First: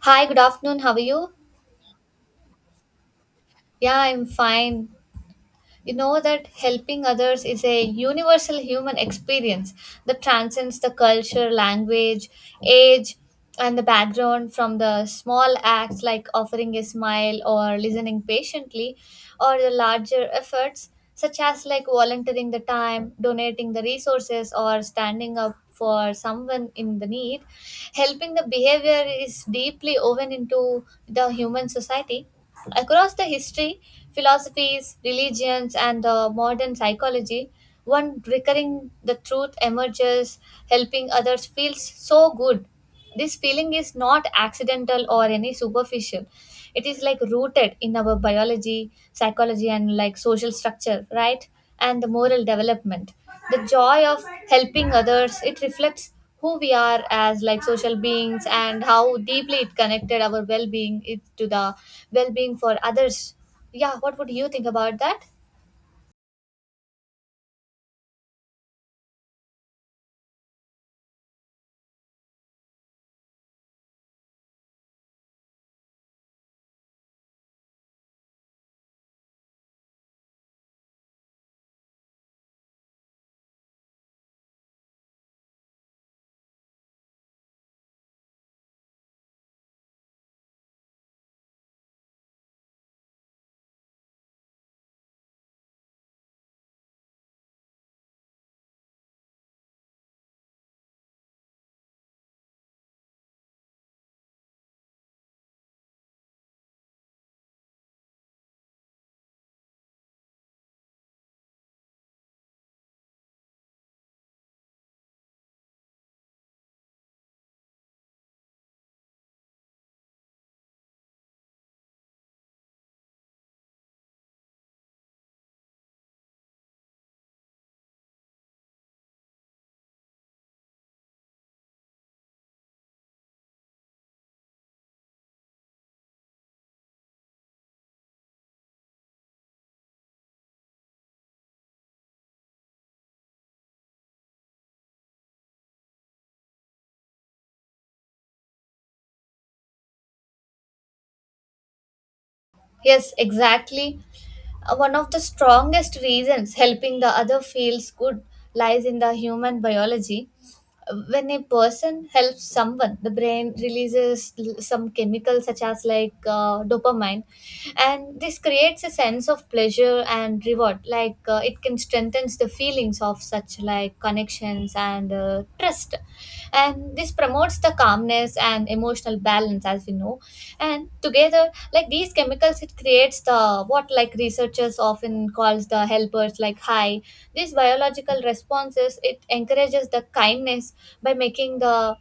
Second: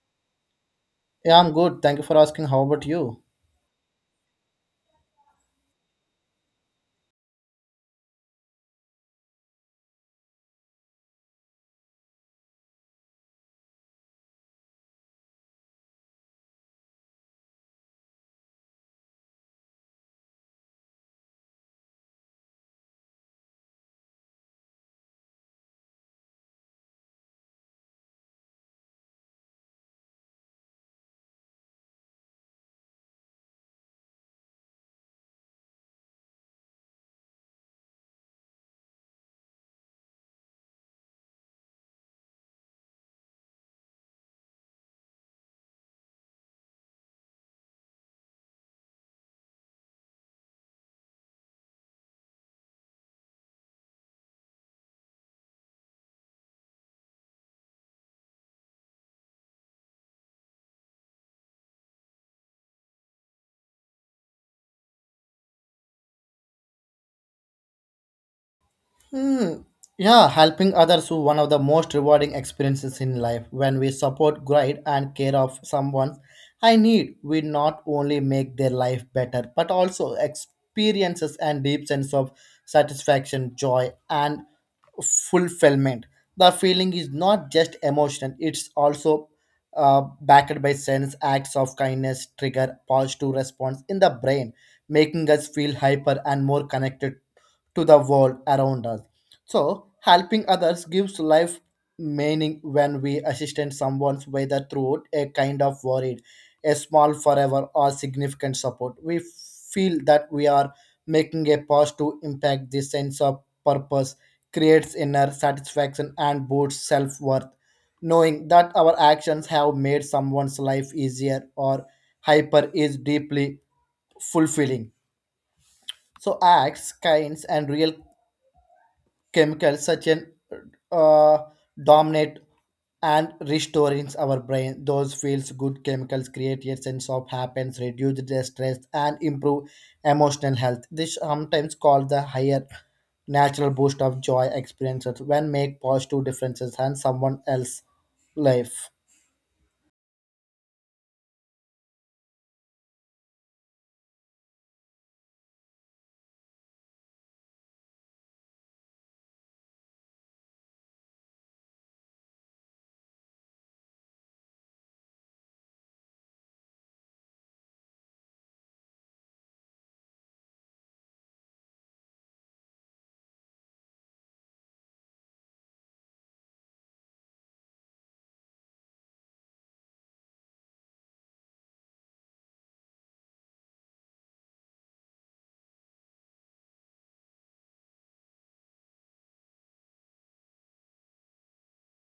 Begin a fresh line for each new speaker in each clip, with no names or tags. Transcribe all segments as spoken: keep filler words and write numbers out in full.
Hi, good afternoon. How are you?
Yeah, I'm good. Thank you for asking. How about you?
Yeah, I'm fine. You know that helping others is a universal human experience that transcends the culture, language, age, and the background, from the small acts like offering a smile or listening patiently, or the larger efforts such as like volunteering the time, donating the resources, or standing up for someone in the need. Helping the behavior is deeply woven into the human society. Across the history, philosophies, religions, and uh, modern psychology, one recurring the truth emerges. Helping others feels so good. This feeling is not accidental or any superficial. It is like rooted in our biology, psychology, and like social structure, right? And the moral development, the joy of helping others, it reflects who we are as like social beings and how deeply it connected our well-being it- to the well-being for others. Yeah, what would you think about that?
Hmm. Yeah, helping others is one of the most rewarding experiences in life. When we support, guide, and care of someone I need, we not only make their life better, but also experiences and deep sense of satisfaction, joy, and fulfillment. The feeling is not just emotional, it's also uh, backed by sense acts of kindness, trigger positive response in the brain, making us feel hyper and more connected to the world around us. So, helping others gives life meaning when we assist someone, whether through a kind of worried, a small forever, or significant support. We feel that we are making a positive impact. This sense of purpose creates inner satisfaction and boosts self worth. Knowing that our actions have made someone's life easier or hyper is deeply fulfilling. So acts, kinds, and real chemicals such as uh, dominate and restoring our brain. Those feels good chemicals create a sense of happiness, reduce the stress, and improve emotional health. This sometimes called the higher natural boost of joy experiences when make positive differences in someone else life.
Yes, exactly. Uh, One of the strongest reasons helping the other feels good lies in the human biology. When a person helps someone, the brain releases l- some chemicals such as like uh, dopamine, and this creates a sense of pleasure and reward. Like uh, it can strengthens the feelings of such like connections and uh, trust, and this promotes the calmness and emotional balance, as we know. And together like these chemicals, it creates the what like researchers often calls the helpers like high. These biological responses, it encourages the kindness by making the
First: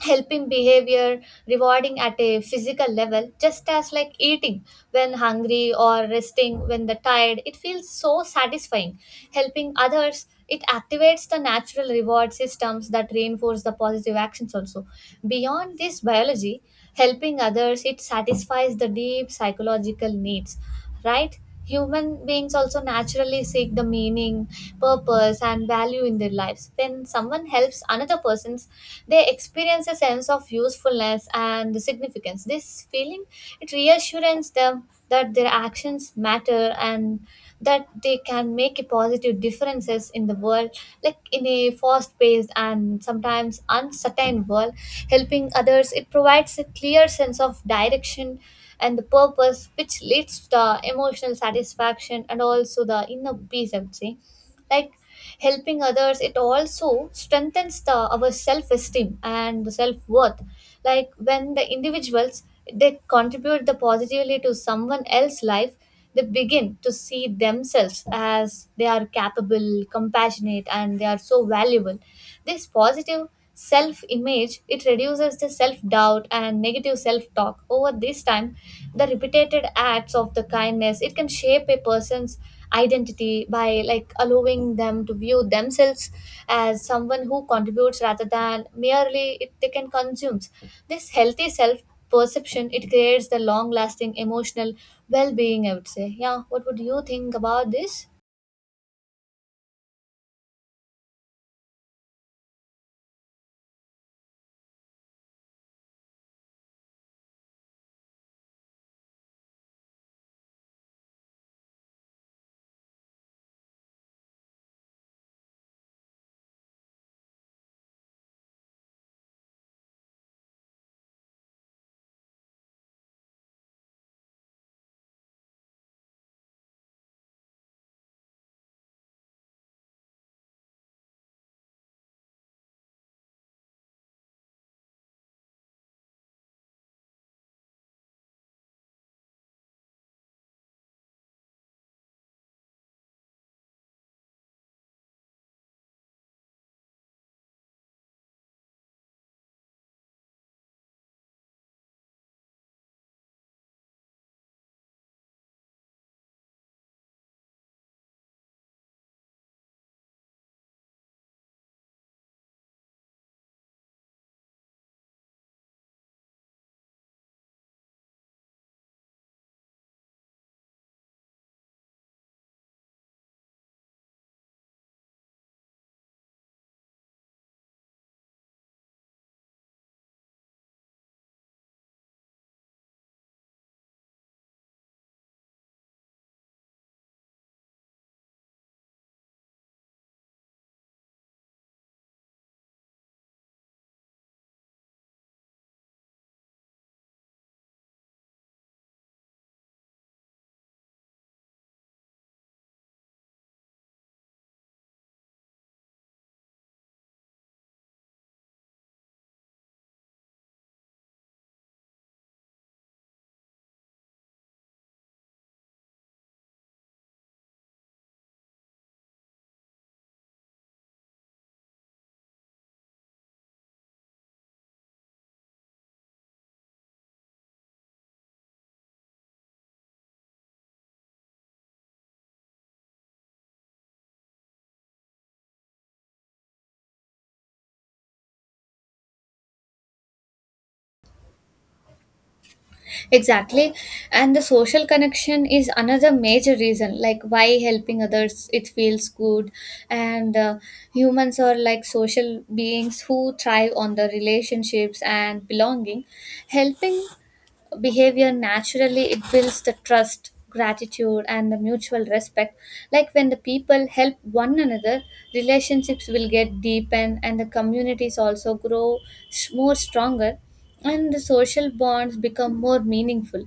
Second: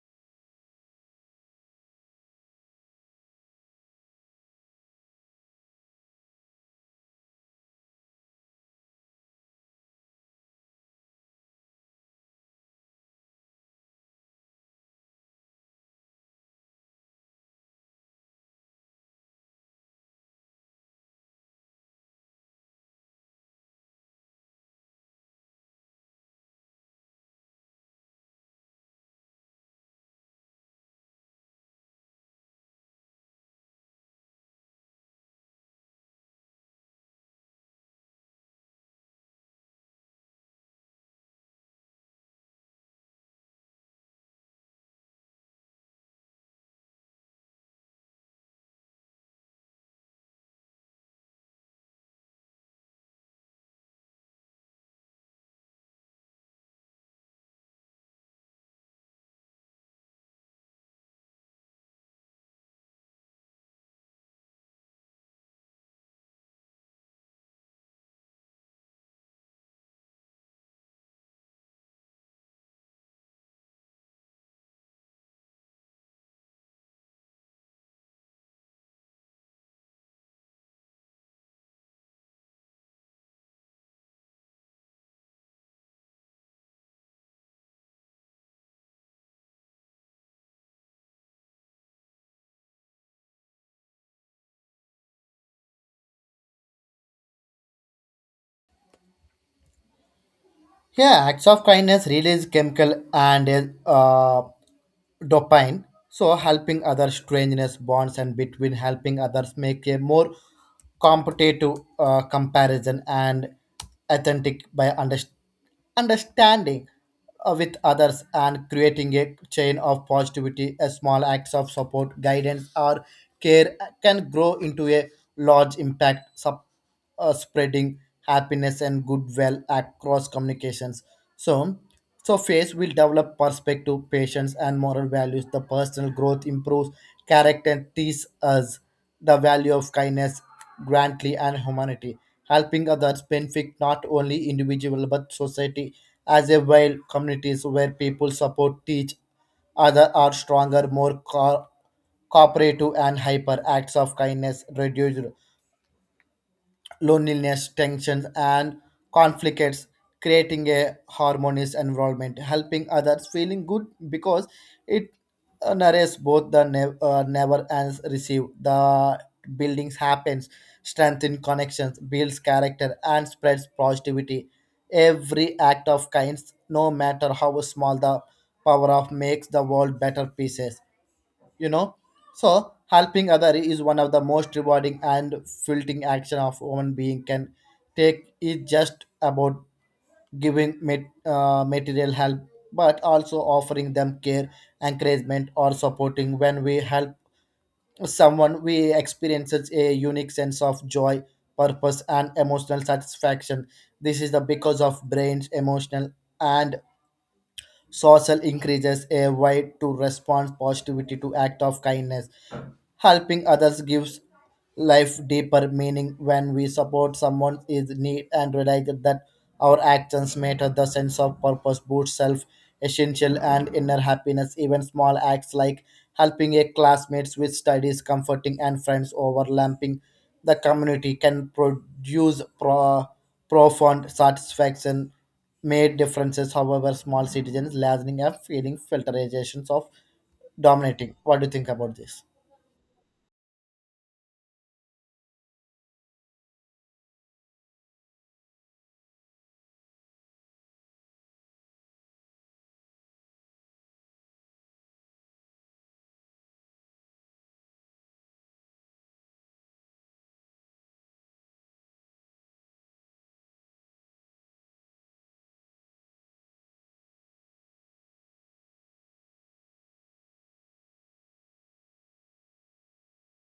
helping behavior rewarding at a physical level, just as like eating when hungry or resting when the tired, it feels so satisfying. Helping others, it activates the natural reward systems that reinforce the positive actions. Also, beyond this biology, helping others, it satisfies the deep psychological needs, right? Human beings also naturally seek the meaning, purpose, and value in their lives. When someone helps another person's, they experience a sense of usefulness and significance. This feeling, it reassures them that their actions matter and that they can make a positive differences in the world. Like in a fast paced and sometimes uncertain world, helping others, it provides a clear sense of direction and the purpose, which leads to the emotional satisfaction and also the inner peace, I would say. Like helping others, it also strengthens the our self-esteem and the self-worth. Like when the individuals, they contribute the positively to someone else's life, they begin to see themselves as they are capable, compassionate, and they are so valuable. This positive self-image, it reduces the self-doubt and negative self-talk. Over this time, the repeated acts of the kindness, it can shape a person's identity by like allowing them to view themselves as someone who contributes rather than merely it, they can consume. This healthy self perception, it creates the long lasting emotional well being, I would say. Yeah, what would you think about this?
Yeah, acts of kindness release chemical and uh, dopamine. So helping others strangeness bonds and between helping others make a more competitive uh, comparison and authentic by underst- understanding uh, with others and creating a chain of positivity. A small acts of support, guidance, or care can grow into a large impact uh, spreading happiness and goodwill across communications. So, so faith will develop perspective, patience, and moral values. The personal growth improves character and teaches us the value of kindness, grandly, and humanity. Helping others benefit not only individual but society as a whole. Communities where people support, teach, other are stronger, more co- cooperative, and hyper. Acts of kindness reduce loneliness, tensions, and conflicts, creating a harmonious environment, helping others, feeling good because it uh, narrates both the ne- uh, never and receive. The buildings happens, strengthen connections, builds character, and spreads positivity. Every act of kindness, no matter how small the power of, makes the world better pieces you know so helping other is one of the most rewarding and fulfilling action of human being can take is just about giving mat- uh, material help, but also offering them care, encouragement, or supporting. When we help someone, we experiences a unique sense of joy, purpose, and emotional satisfaction. This is the because of brains emotional and social increases a way to respond positivity to act of kindness. Helping others gives life deeper meaning when we support someone in need and realize that our actions matter. The sense of purpose boosts self essential and inner happiness. Even small acts like helping a classmate with studies, comforting and friends overlapping the community can produce pro- profound satisfaction, made differences however small citizens lessening and feeling filterizations of dominating. What do you think about this?
Exactly. And the social connection is another major reason, like why helping others, it feels good. And uh, humans are like social beings who thrive on the relationships and belonging. Helping behavior naturally, it builds the trust, gratitude, and the mutual respect. Like when the people help one another, relationships will get deepened and the communities also grow s- more stronger, and the social bonds become more meaningful.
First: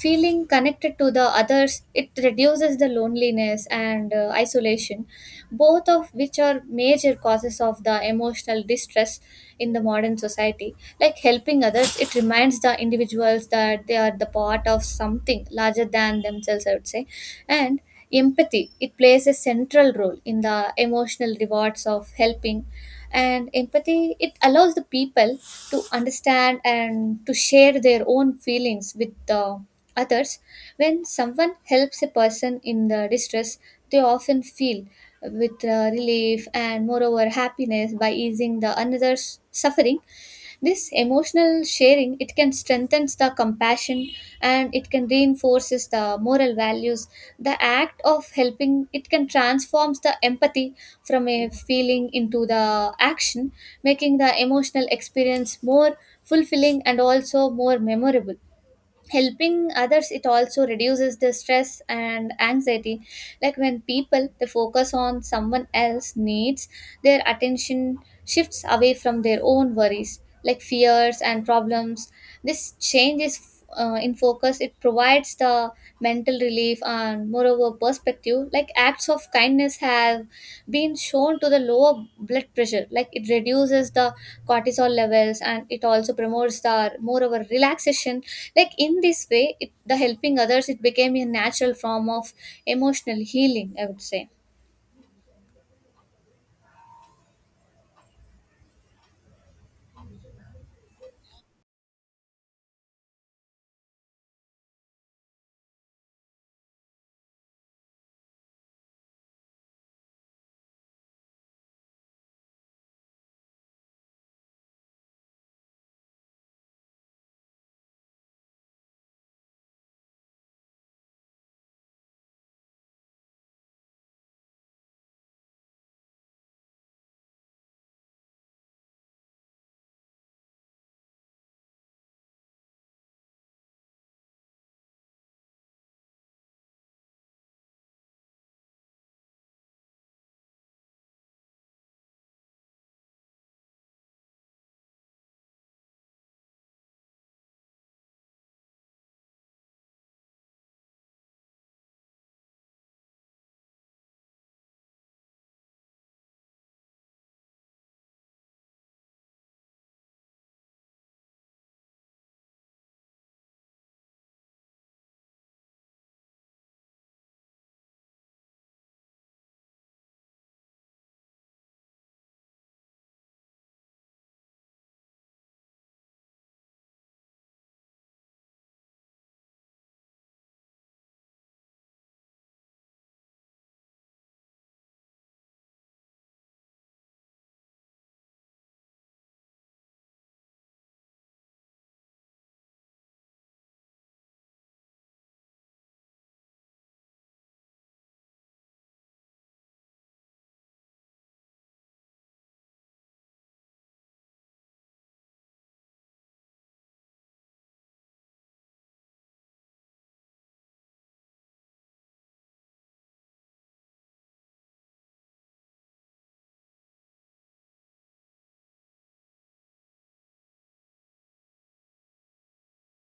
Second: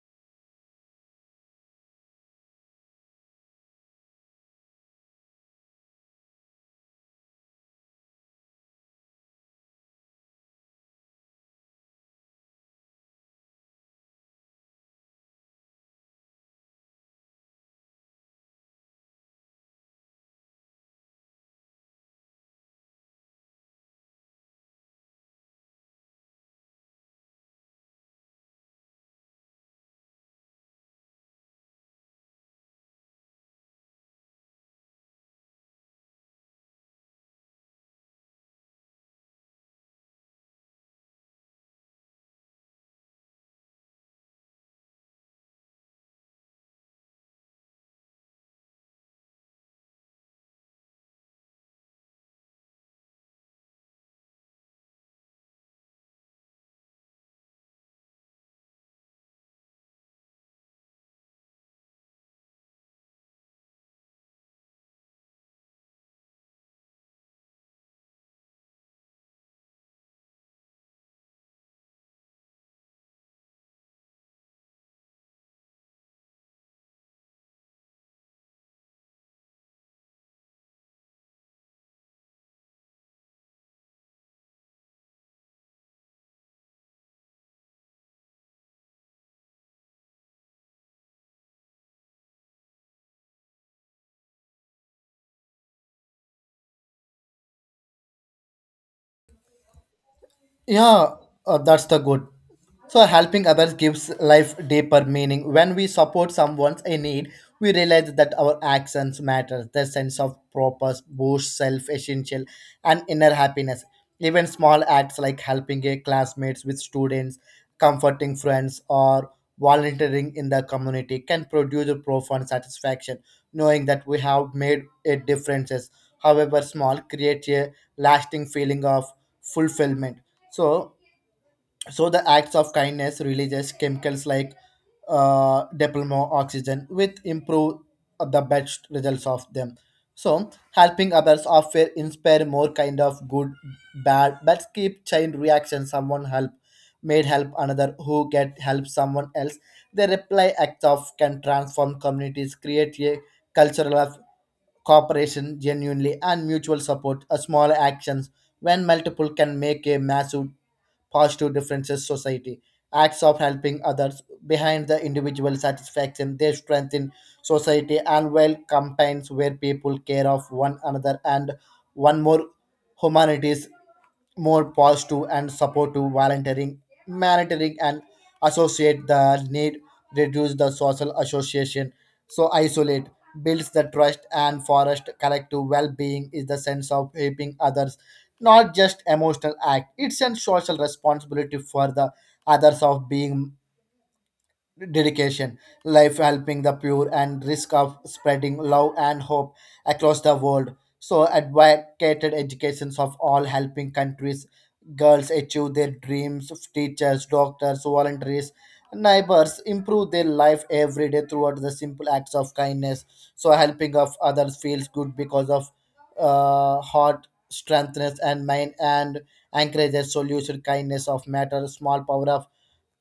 Feeling connected to the others, it reduces the loneliness and uh, isolation, both of which are major causes of the emotional distress in the modern society. Like helping others, it reminds the individuals that they are the part of something larger than themselves, I would say. And empathy, it plays a central role in the emotional rewards of helping. And empathy, it allows the people to understand and to share their own feelings with the others. When someone helps a person in the distress, they often feel with uh, relief and moreover happiness by easing the another's suffering. This emotional sharing, it can strengthen the compassion, and it can reinforces the moral values. The act of helping, it can transforms the empathy from a feeling into the action, making the emotional experience more fulfilling and also more memorable. Helping others, it also reduces the stress and anxiety. Like when people, they focus on someone else needs, their attention shifts away from their own worries, like fears and problems. This change is uh, in focus, it provides the mental relief, belief, and moreover perspective. Like acts of kindness have been shown to the lower blood pressure, like it reduces the cortisol levels, and it also promotes the moreover relaxation. Like in this way it, the helping others, it became a natural form of emotional healing, I would say.
Yeah, uh, that's the good. So helping others gives life deeper meaning. When we support someone in need, we realize that our actions matter. Their sense of purpose boosts self-essential and inner happiness. Even small acts like helping a classmates with students, comforting friends, or volunteering in the community can produce a profound satisfaction, knowing that we have made a difference. However small, creates a lasting feeling of fulfillment. So, so the acts of kindness releases chemicals like uh, diplomo oxygen, which improve the best results of them. So, helping others often inspire more kind of good, bad, but keep chain reaction. Someone help, made help another who get help someone else. The reply acts of can transform communities, create a cultural of cooperation genuinely and mutual support. A small actions when multiple can make a massive positive differences society. Acts of helping others behind the individual satisfaction, they strengthen society and well campaigns where people care of one another and one more humanities more positive and supportive volunteering, humanitarian and associate the need, reduce the social association, so isolate, builds the trust and forest collective well-being is the sense of helping others, not just emotional act. It's a social responsibility for the others of being dedication, life helping the pure, and risk of spreading love and hope across the world. So, advocated educations of all helping countries, girls achieve their dreams, teachers, doctors, voluntaries, neighbors improve their life every day throughout the simple acts of kindness. So, helping of others feels good because of uh, heart strengthness and mind and encourages solution kindness of matter small power of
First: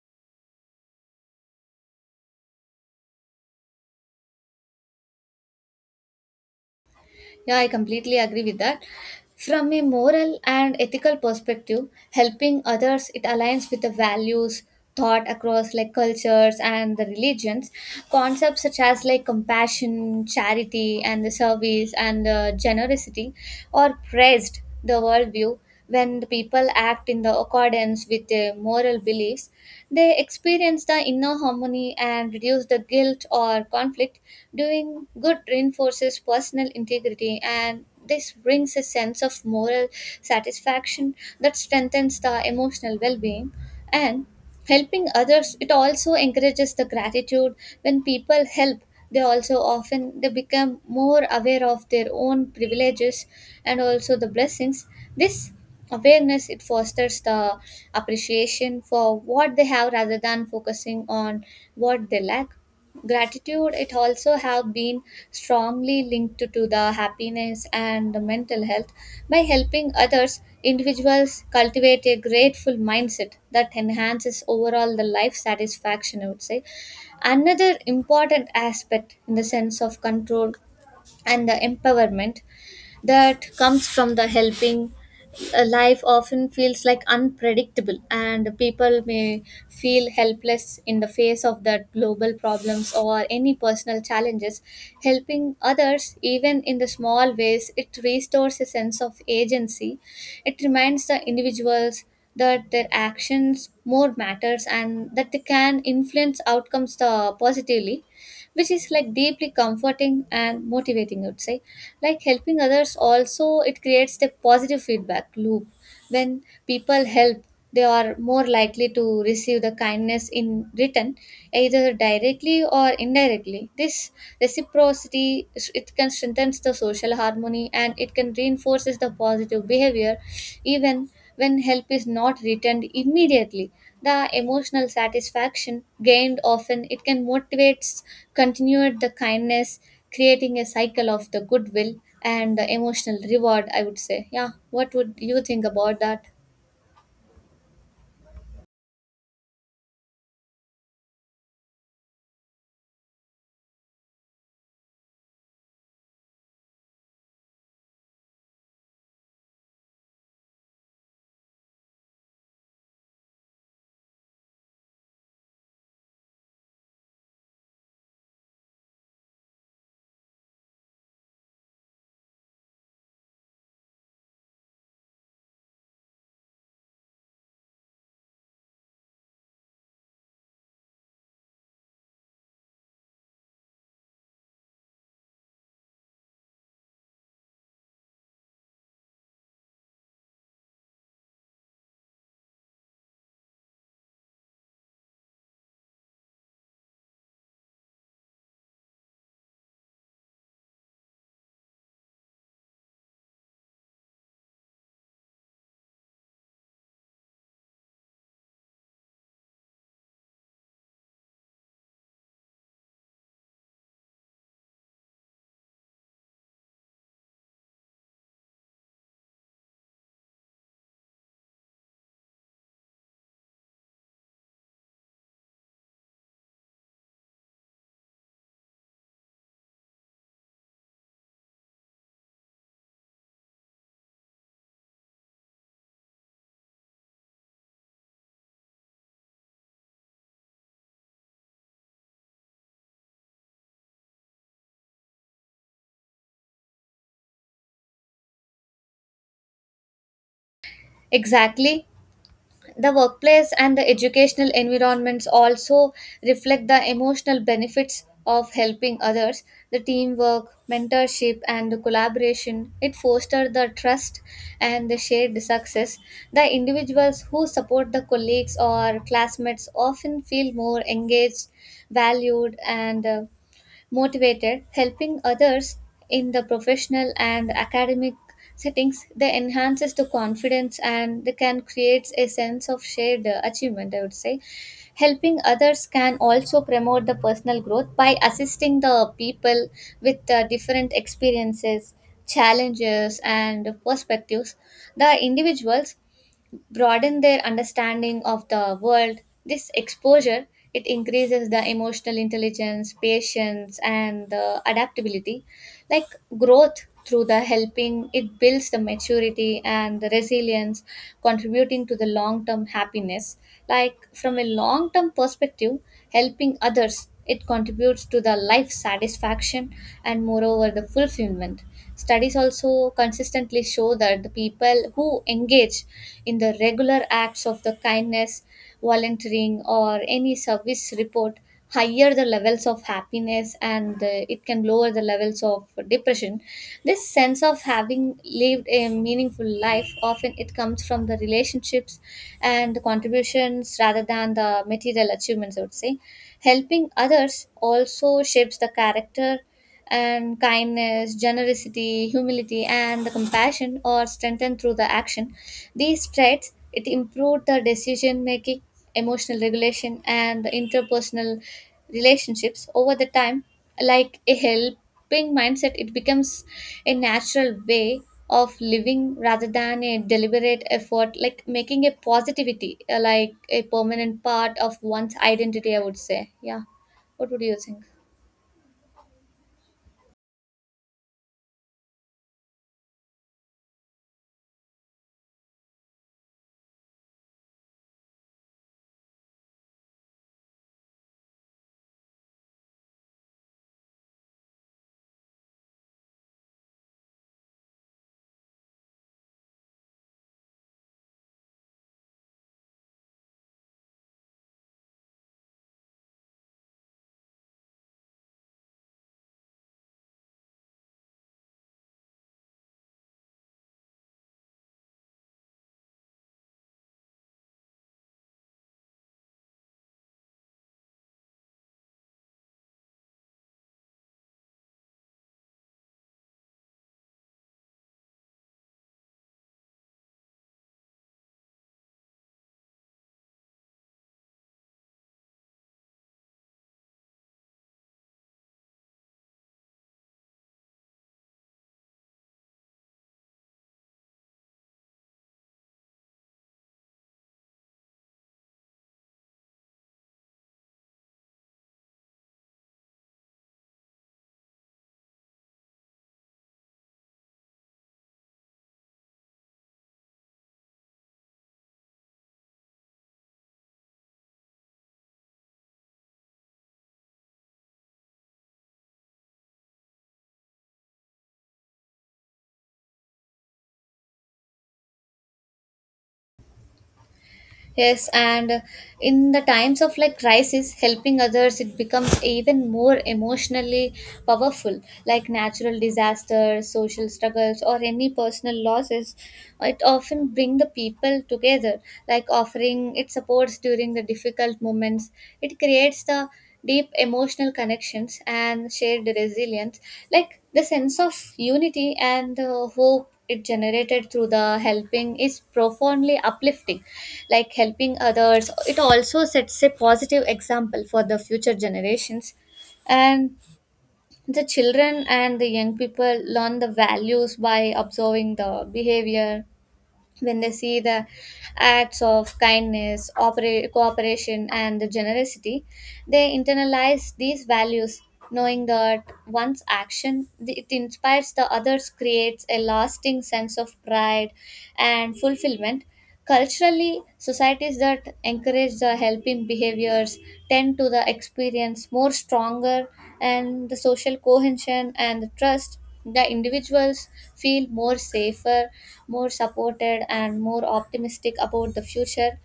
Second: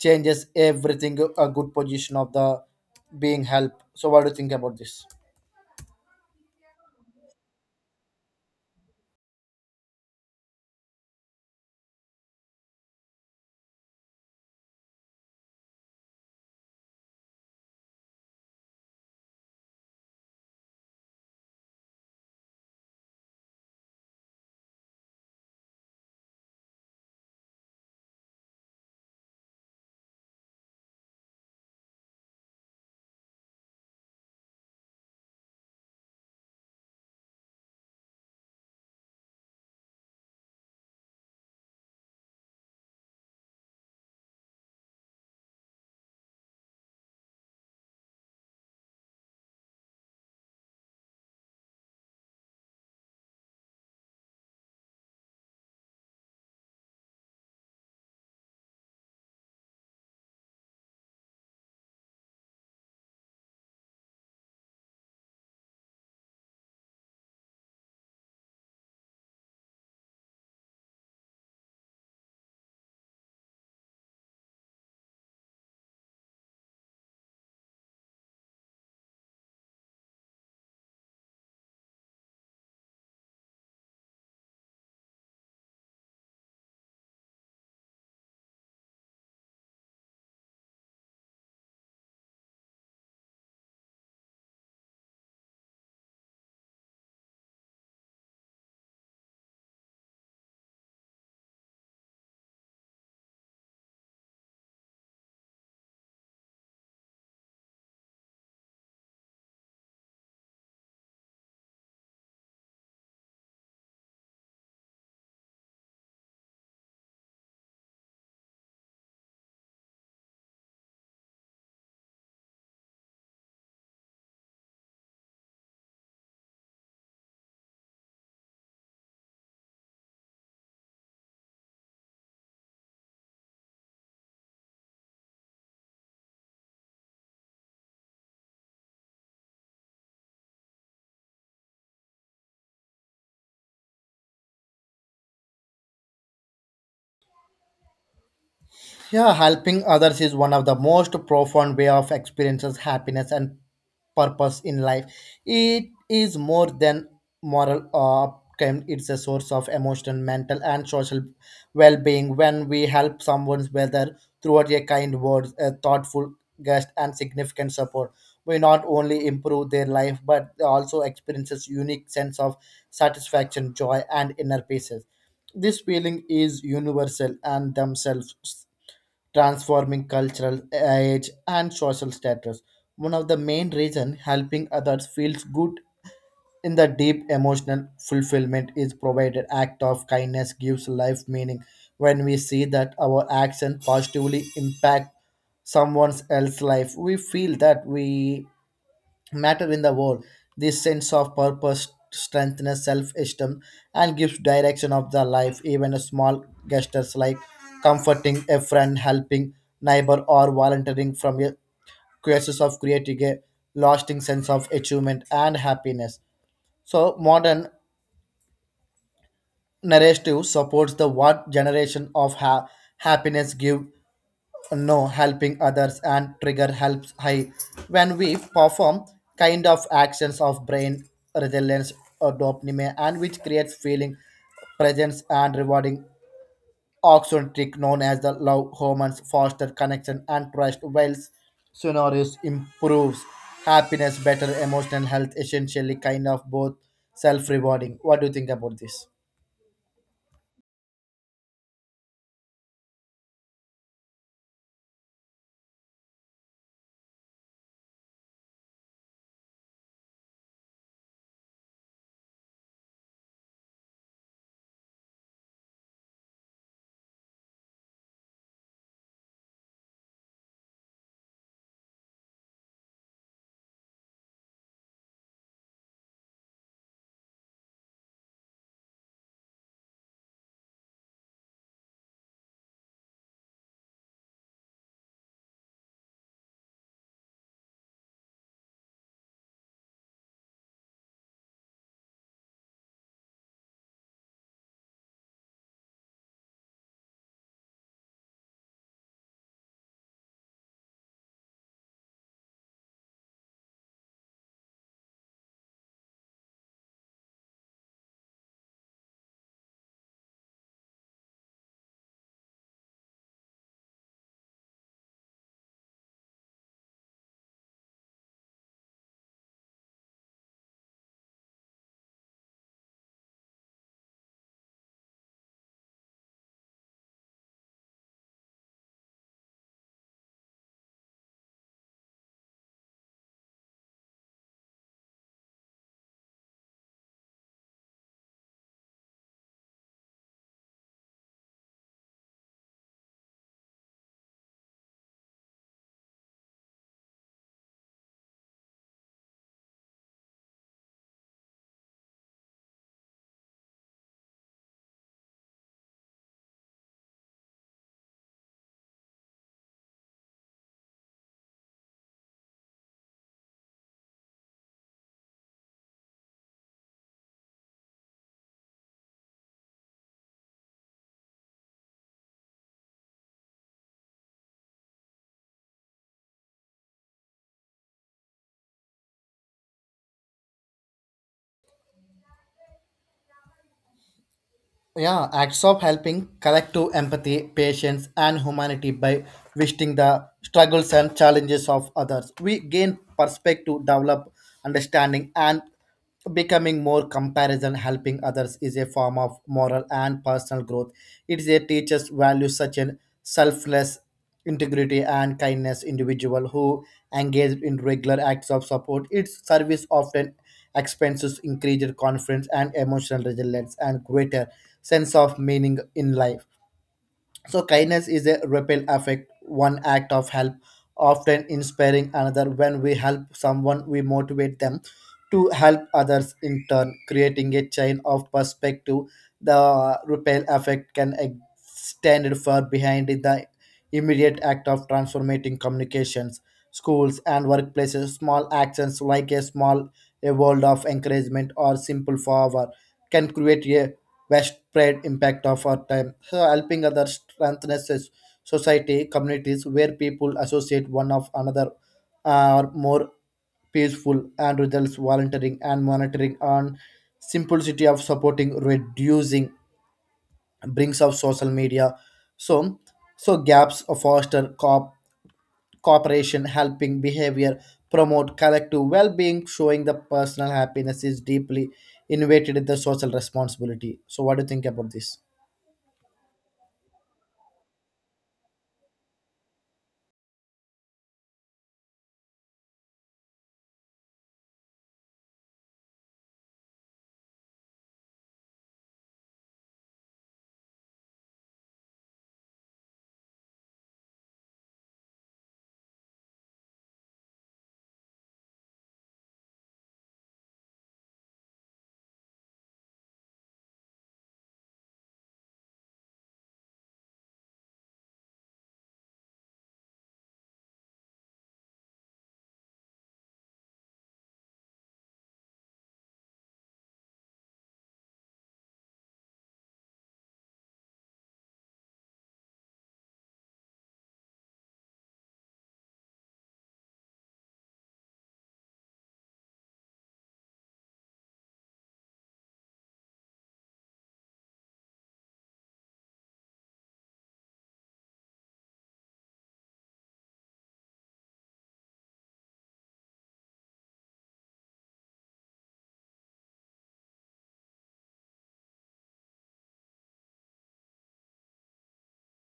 changes everything a good position of the being help. So what do you think about this?
Yeah, I completely agree with that. From a moral and ethical perspective, helping others, it aligns with the values taught across like cultures and the religions. Concepts such as like compassion, charity, and the service and the generosity are praised the worldview. When the people act in the accordance with their moral beliefs, they experience the inner harmony and reduce the guilt or conflict. Doing good reinforces personal integrity, and this brings a sense of moral satisfaction that strengthens the emotional well being. And helping others, it also encourages the gratitude. When people help, they also often they become more aware of their own privileges and also the blessings. This awareness, it fosters the appreciation for what they have rather than focusing on what they lack. Gratitude, it also have been strongly linked to, to the happiness and the mental health. By helping others, individuals cultivate a grateful mindset that enhances overall the life satisfaction, I would say. Another important aspect in the sense of control and the empowerment that comes from the helping, uh, life often feels like unpredictable, and people may feel helpless in the face of that global problems or any personal challenges. Helping others, even in the small ways, it restores a sense of agency. It reminds the individuals that their actions more matters and that they can influence outcomes uh, positively, which is like deeply comforting and motivating, I would say. Like helping others, also it creates the positive feedback loop. When people help, they are more likely to receive the kindness in return, either directly or indirectly. This reciprocity, it can strengthen the social harmony, and it can reinforces the positive behavior. Even when help is not returned immediately, the emotional satisfaction gained often it can motivates continued the kindness, creating a cycle of the goodwill and the emotional reward, I would say. Yeah, what would you think about that?
Yeah, helping others is one of the most profound way of experiences happiness and purpose in life. It is more than moral outcome; it's a source of emotional, mental, and social well-being. When we help someone, whether through a kind word, a thoughtful guest, and significant support, we not only improve their life but also experiences unique sense of satisfaction, joy, and inner peace. This feeling is universal and themselves transforming cultural age and social status. One of the main reasons helping others feels good in the deep emotional fulfillment is provided act of kindness gives life meaning. When we see that our action positively impact someone else's life, we feel that we matter in the world. This sense of purpose strengthens self-esteem and gives direction of the life. Even a small gestures like comforting a friend, helping neighbor, or volunteering from a crisis of creating a lasting sense of achievement and happiness. So modern narrative supports the what generation of ha- happiness give no helping others and trigger helps high. When we perform kind of actions of brain resilience or dopamine and which creates feeling presence and rewarding, oxytocin trick known as the love hormones foster connection and trust while scenarios improves happiness better emotional health essentially kind of both self-rewarding. What do you think about this?
Exactly. The workplace and the educational environments also reflect the emotional benefits of helping others. The teamwork, mentorship, and the collaboration, it fosters the trust and the shared success. The individuals who support the colleagues or classmates often feel more engaged, valued, and uh, motivated. Helping others in the professional and academic settings, they enhances the confidence, and they can create a sense of shared uh, achievement, I would say. Helping others can also promote the personal growth by assisting the people with uh, different experiences, challenges, and perspectives. The individuals broaden their understanding of the world. This exposure, it increases the emotional intelligence, patience, and the adaptability. Like growth through the helping, it builds the maturity and the resilience, contributing to the long term happiness. Like from a long term perspective, helping others, it contributes to the life satisfaction and moreover the fulfillment. Studies also consistently show that the people who engage in the regular acts of the kindness, volunteering, or any service report higher the levels of happiness, and uh, it can lower the levels of depression. This sense of having lived a meaningful life often it comes from the relationships and the contributions rather than the material achievements, I would say. Helping others also shapes the character, and kindness, generosity, humility, and the compassion are strengthened through the action. These traits, it improved the decision making, emotional regulation, and the interpersonal relationships over the time. Like a helping mindset, it becomes a natural way of living rather than a deliberate effort, like making a positivity uh, like a permanent part of one's identity, I would say. Yeah, what would you think?
Yeah, acts of helping collective empathy patience and humanity by visiting the struggles and challenges of others, we gain perspective, develop understanding, and becoming more comparison. Helping others is a form of moral and personal growth. It is a teacher's values such as selfless, integrity, and kindness. Individual who engage in regular acts of support its service often expenses increased confidence and emotional resilience and greater sense of meaning in life. So kindness is a ripple effect, one act of help often inspiring another. When we help someone, we motivate them to help others in turn, creating a chain of perspective. The ripple effect can extend far behind the immediate act of transforming communications, schools and workplaces. Small actions like a small a world of encouragement or simple favor can create a widespread impact of our time. So helping others strengthens a society, communities where people associate one of another are more peaceful and results volunteering and monitoring on simplicity of supporting reducing brings of social media. So so gaps foster co- cooperation helping behavior promote collective well-being showing the personal happiness is deeply innovated in the social responsibility. So what do you think about this?
Yes, and in the times of like crisis, helping others, it becomes even more emotionally powerful. Like natural disasters, social struggles, or any personal losses, it often bring the people together. Like offering it supports during the difficult moments, it creates the deep emotional connections and shared resilience. Like the sense of unity and uh, hope, it generated through the helping is profoundly uplifting. Like helping others, it also sets a positive example for the future generations, and the children and the young people learn the values by observing the behavior. When they see the acts of kindness, opera- cooperation, and the generosity, they internalize these values, knowing that one's action, it inspires the others, creates a lasting sense of pride and fulfillment. Culturally, societies that encourage the helping behaviors tend to the experience more stronger and the social cohesion and the trust. The individuals feel more safer, more supported and more optimistic about the future,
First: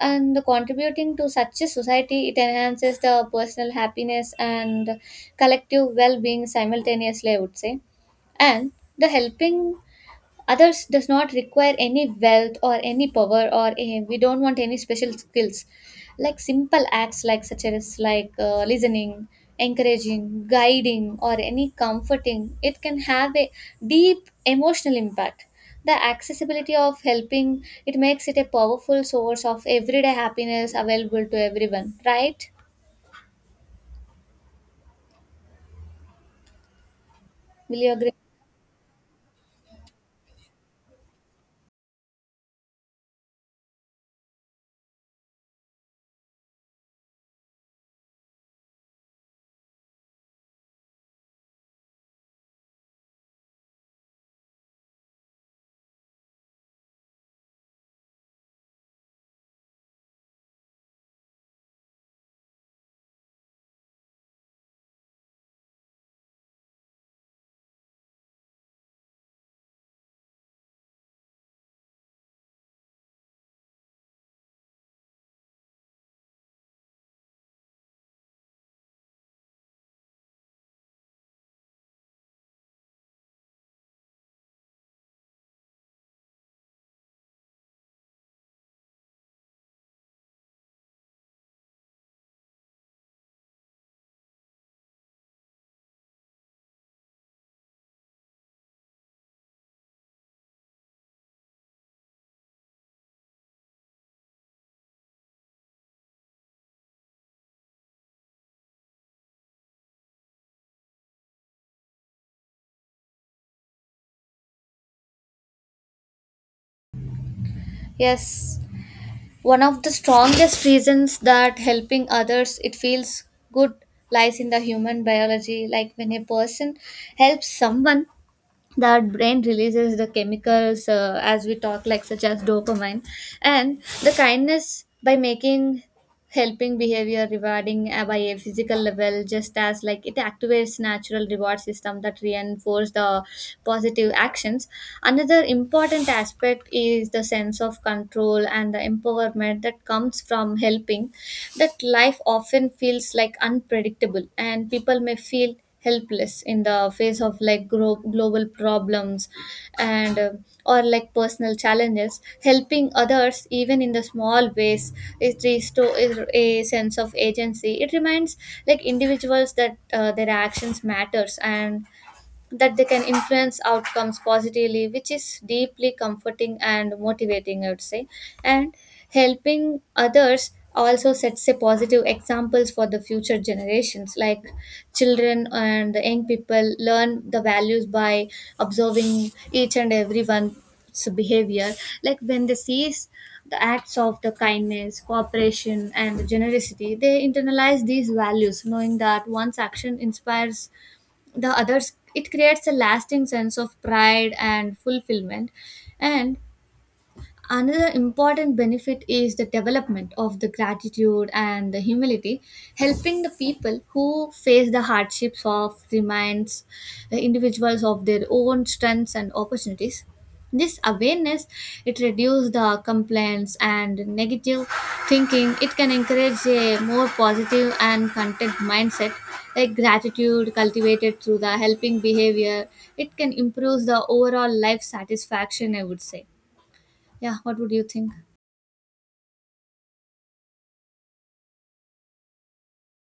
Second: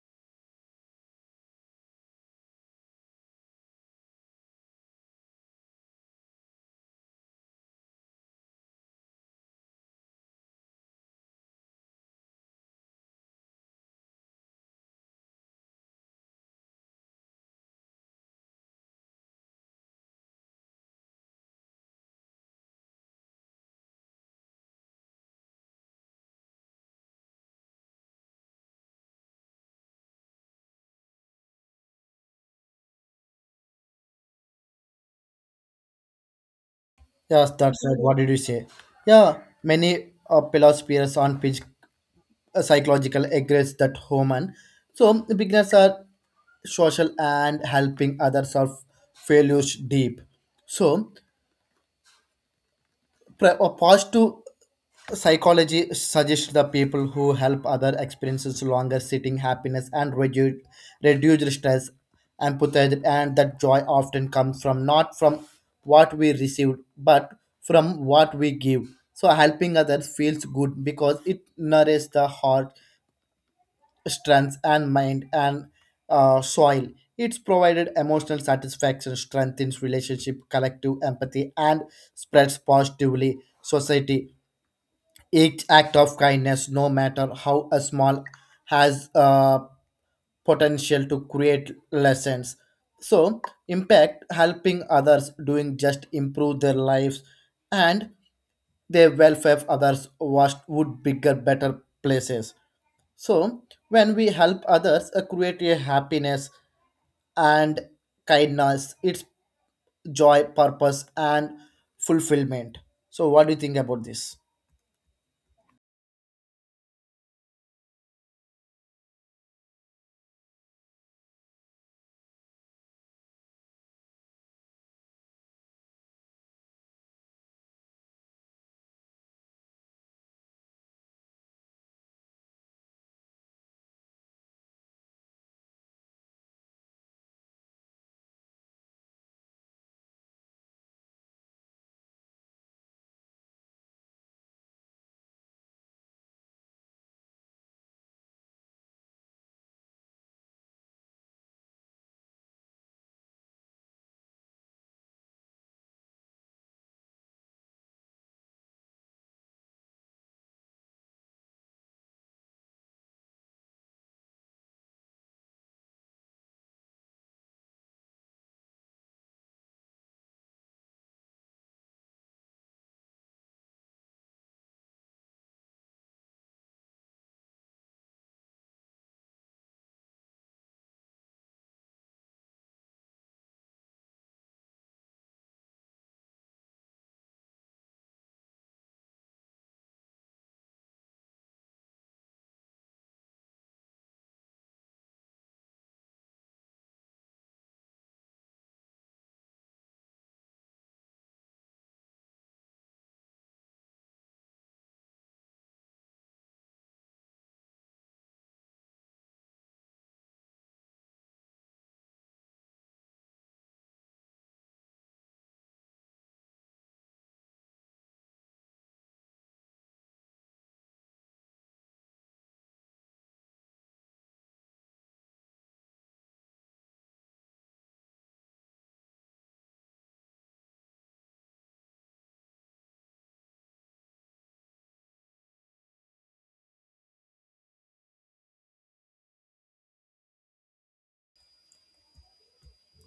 and contributing to such a society it enhances the personal happiness and collective well-being simultaneously, I would say. And the helping others does not require any wealth or any power or eh, we don't want any special skills, like simple acts like such as like uh, listening, encouraging, guiding or any comforting, it can have a deep emotional impact. The accessibility of helping it makes it a powerful source of everyday happiness available to everyone, right?
Yes,
Will
that's
you
right.
agree?
What did you say? Yeah, many uh, philosophers on phys- uh, psychological agrees that human. So beginners are social and helping others are failures deep. So Pre- a positive psychology suggests the people who help other experiences longer sitting happiness and reduce reduced stress, empathy, and that joy often comes from not from what we received but from what we give. So helping others feels good because it nourishes the heart strength and mind and uh, soil. It's provided emotional satisfaction, strengthens relationship, collective empathy, and spreads positively society. Each act of kindness, no matter how a small, has uh, potential to create lessons. So, impact helping others doing just improve their lives and their welfare of others was would bigger, better places. So, when we help others uh, create a happiness and kindness, it's joy, purpose, and fulfillment. So, what do you think about this?
Yes, one of the strongest reasons that helping others it feels good lies in the human biology. Like when a person helps someone, that brain releases the chemicals, uh, as we talk, like such as dopamine and the kindness, by making helping behavior rewarding uh, by a physical level, just as like it activates natural reward system that reinforce the positive actions. Another important aspect is the sense of control and the empowerment that comes from helping. That life often feels like unpredictable and people may feel helpless in the face of like gro- global problems and uh, or like personal challenges. Helping others even in the small ways is restore is a sense of agency. It reminds like individuals that uh, their actions matters and that they can influence outcomes positively, which is deeply comforting and motivating, I would say. And helping others also sets a positive examples for the future generations, like children and the young people learn the values by observing each and everyone's behavior. Like when they see the acts of the kindness, cooperation and generosity, they internalize these values, knowing that one's action inspires the others, it creates a lasting sense of pride and fulfillment. And another important benefit is the development of the gratitude and the humility. Helping the people who face the hardships of reminds the individuals of their own strengths and opportunities. This awareness it reduces the complaints and negative thinking. It can encourage a more positive and content mindset. Like gratitude cultivated through the helping behavior, it can improve the overall life satisfaction, I would say. Yeah, what would you think?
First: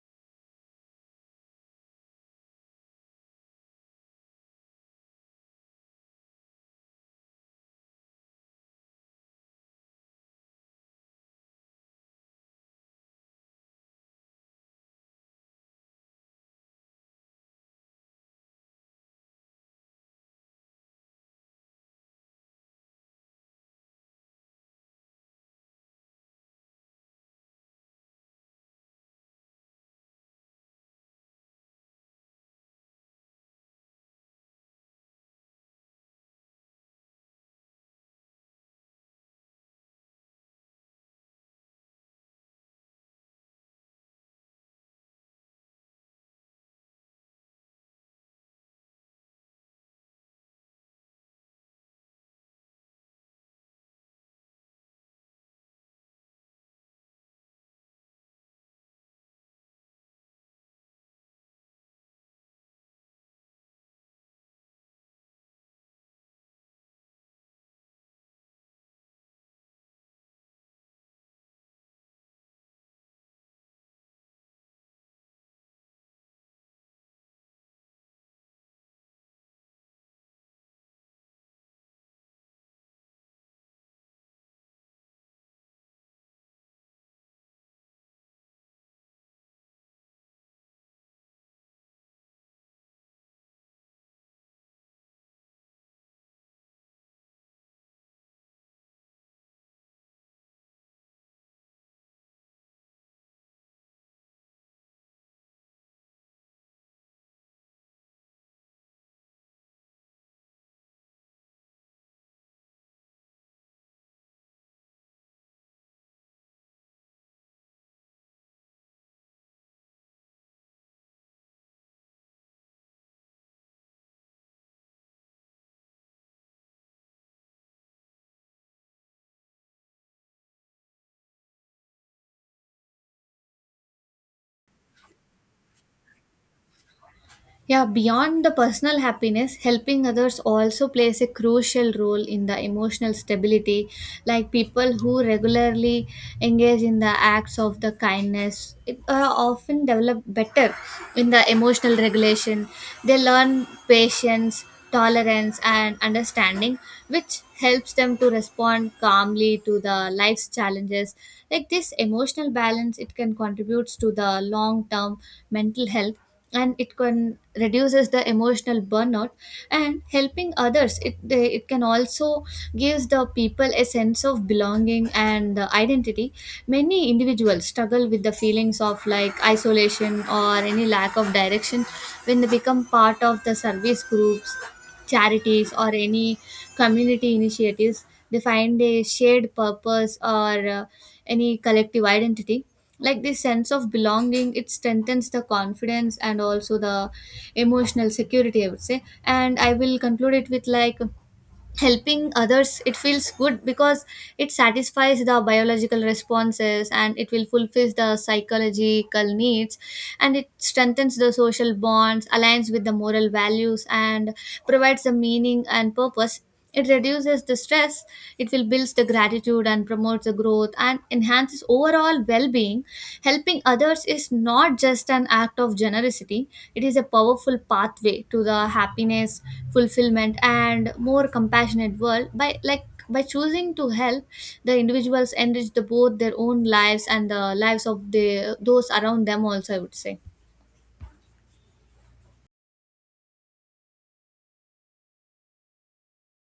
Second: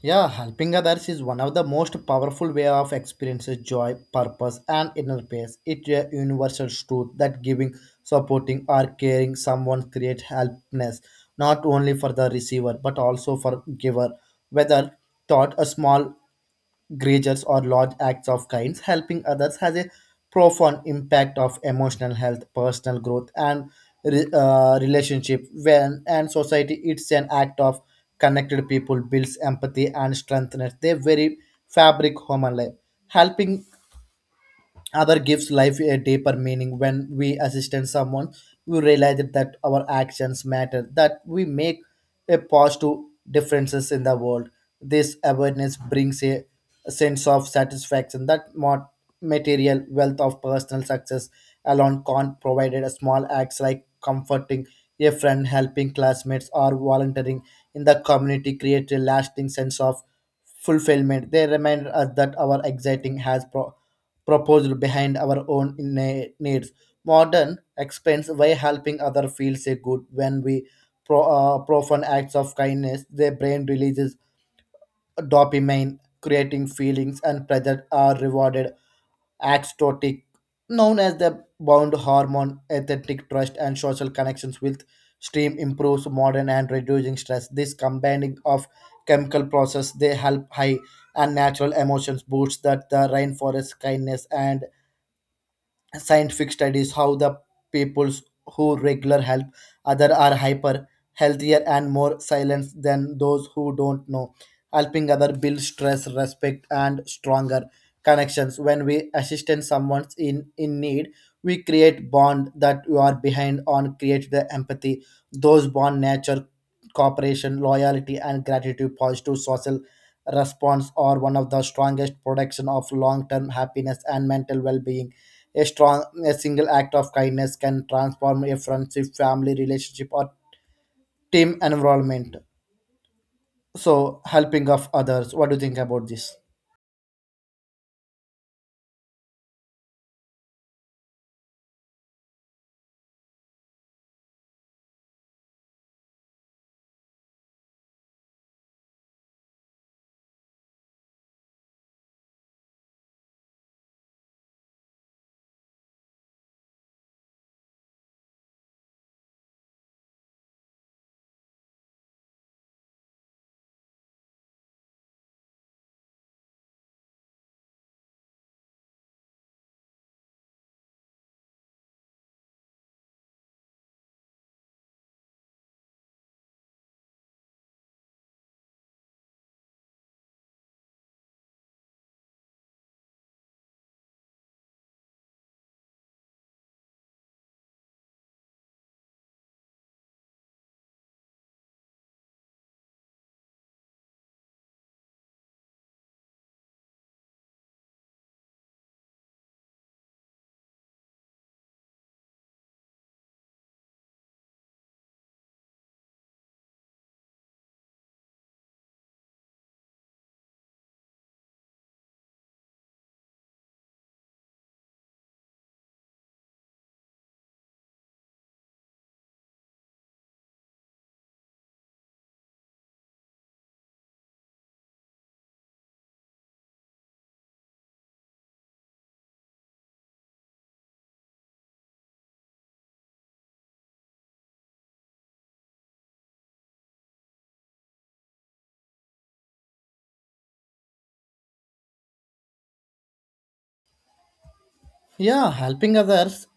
Yeah, helping others is one of the most powerful way of experiences joy, purpose, and inner peace. It's a universal truth that giving, supporting, or caring someone creates helpness not only for the receiver but also for giver. Whether taught a small gestures or large acts of kindness, helping others has a profound impact of emotional health, personal growth, and re- uh, relationship when and society. It's an act of connected people, builds empathy, and strengthens the very fabric human life. Helping other gives life a deeper meaning when we assist someone. We realize that our actions matter, that we make a positive differences in the world. This awareness brings a sense of satisfaction that more material wealth of personal success alone can't provide. A small acts like comforting a friend, helping classmates, or volunteering in the community create a lasting sense of fulfillment. They remind us that our exciting has pro- proposed behind our own inne- needs. Modern expense by helping other feels a good when we pro, uh, profound acts of kindness. Their brain releases dopamine, creating feelings and pleasure are rewarded. Axtotic, known as the bound hormone, authentic trust and social connections with stream improves modern and reducing stress. This combining of chemical process they help high and natural emotions boosts that the rainforest kindness and scientific studies how the peoples who regular help other are hyper healthier and more silent than those who don't know helping other build stress respect and stronger connections. When we assist someone in in need, we create bond that you are behind on create the empathy. Those bond nature cooperation, loyalty, and gratitude positive social response are one of the strongest protection of long-term happiness and mental well-being. A strong, a single act of kindness can transform a friendship, family relationship, or team environment. So, helping of others. What do you think about this?
Yeah, beyond the personal happiness, helping others also plays a crucial role in the emotional stability. Like people who regularly engage in the acts of the kindness it, uh, often develop better in the emotional regulation. They learn patience, tolerance, and understanding, which helps them to respond calmly to the life's challenges. Like this emotional balance, it can contributes to the long-term mental health and it can reduces the emotional burnout. And helping others it they- it can also gives the people a sense of belonging and uh, identity. Many individuals struggle with the feelings of like isolation or any lack of direction. When they become part of the service groups, charities or any community initiatives, they find a shared purpose or uh, any collective identity. Like this sense of belonging it strengthens the confidence and also the emotional security, I would say. And I will conclude it with, like, helping others it feels good because it satisfies the biological responses and it will fulfill the psychological needs and it strengthens the social bonds, aligns with the moral values and provides the meaning and purpose. It reduces the stress, it will build the gratitude and promotes the growth and enhances overall well being. Helping others is not just an act of generosity, it is a powerful pathway to the happiness, fulfillment, and more compassionate world. By like by choosing to help, the individuals enrich the both their own lives and the lives of the those around them also, I would say.
Yeah, helping others,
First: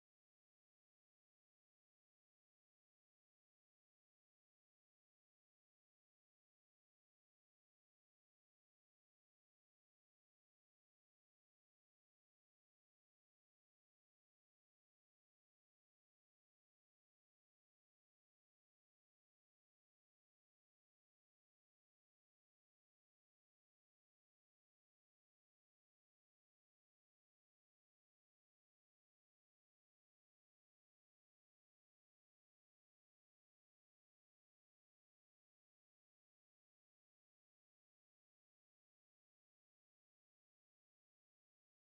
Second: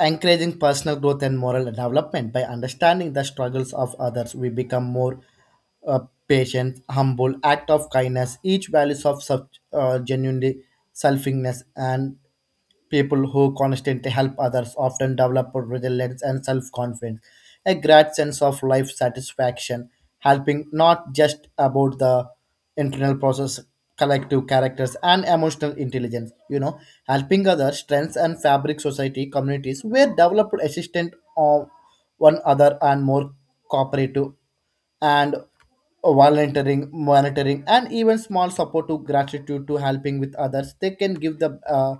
encouraging personal growth and moral development by understanding the struggles of others, we become more uh, patient, humble, act of kindness, each values of such uh, genuinely selfingness and people who constantly help others often develop resilience and self confidence, a great sense of life satisfaction. Helping not just about the internal process, collective characters, and emotional intelligence. You know, helping others strengths and fabric society communities where developed assistant of one other and more cooperative and volunteering monitoring and even small support to gratitude to helping with others, they can give the uh,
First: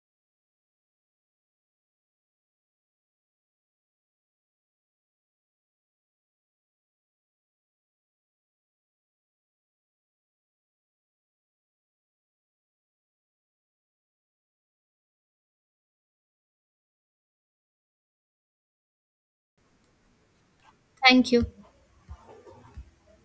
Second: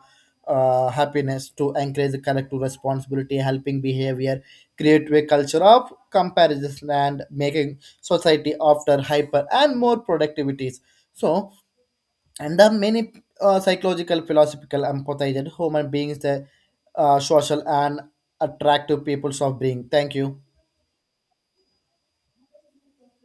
uh, happiness to encourage the collective responsibility. Helping behavior create a culture of comparison and making society after hyper and more productivities. So and there are many uh, psychological philosophical empathized human beings the uh, social and attractive peoples of being. Thank you.
Thank you.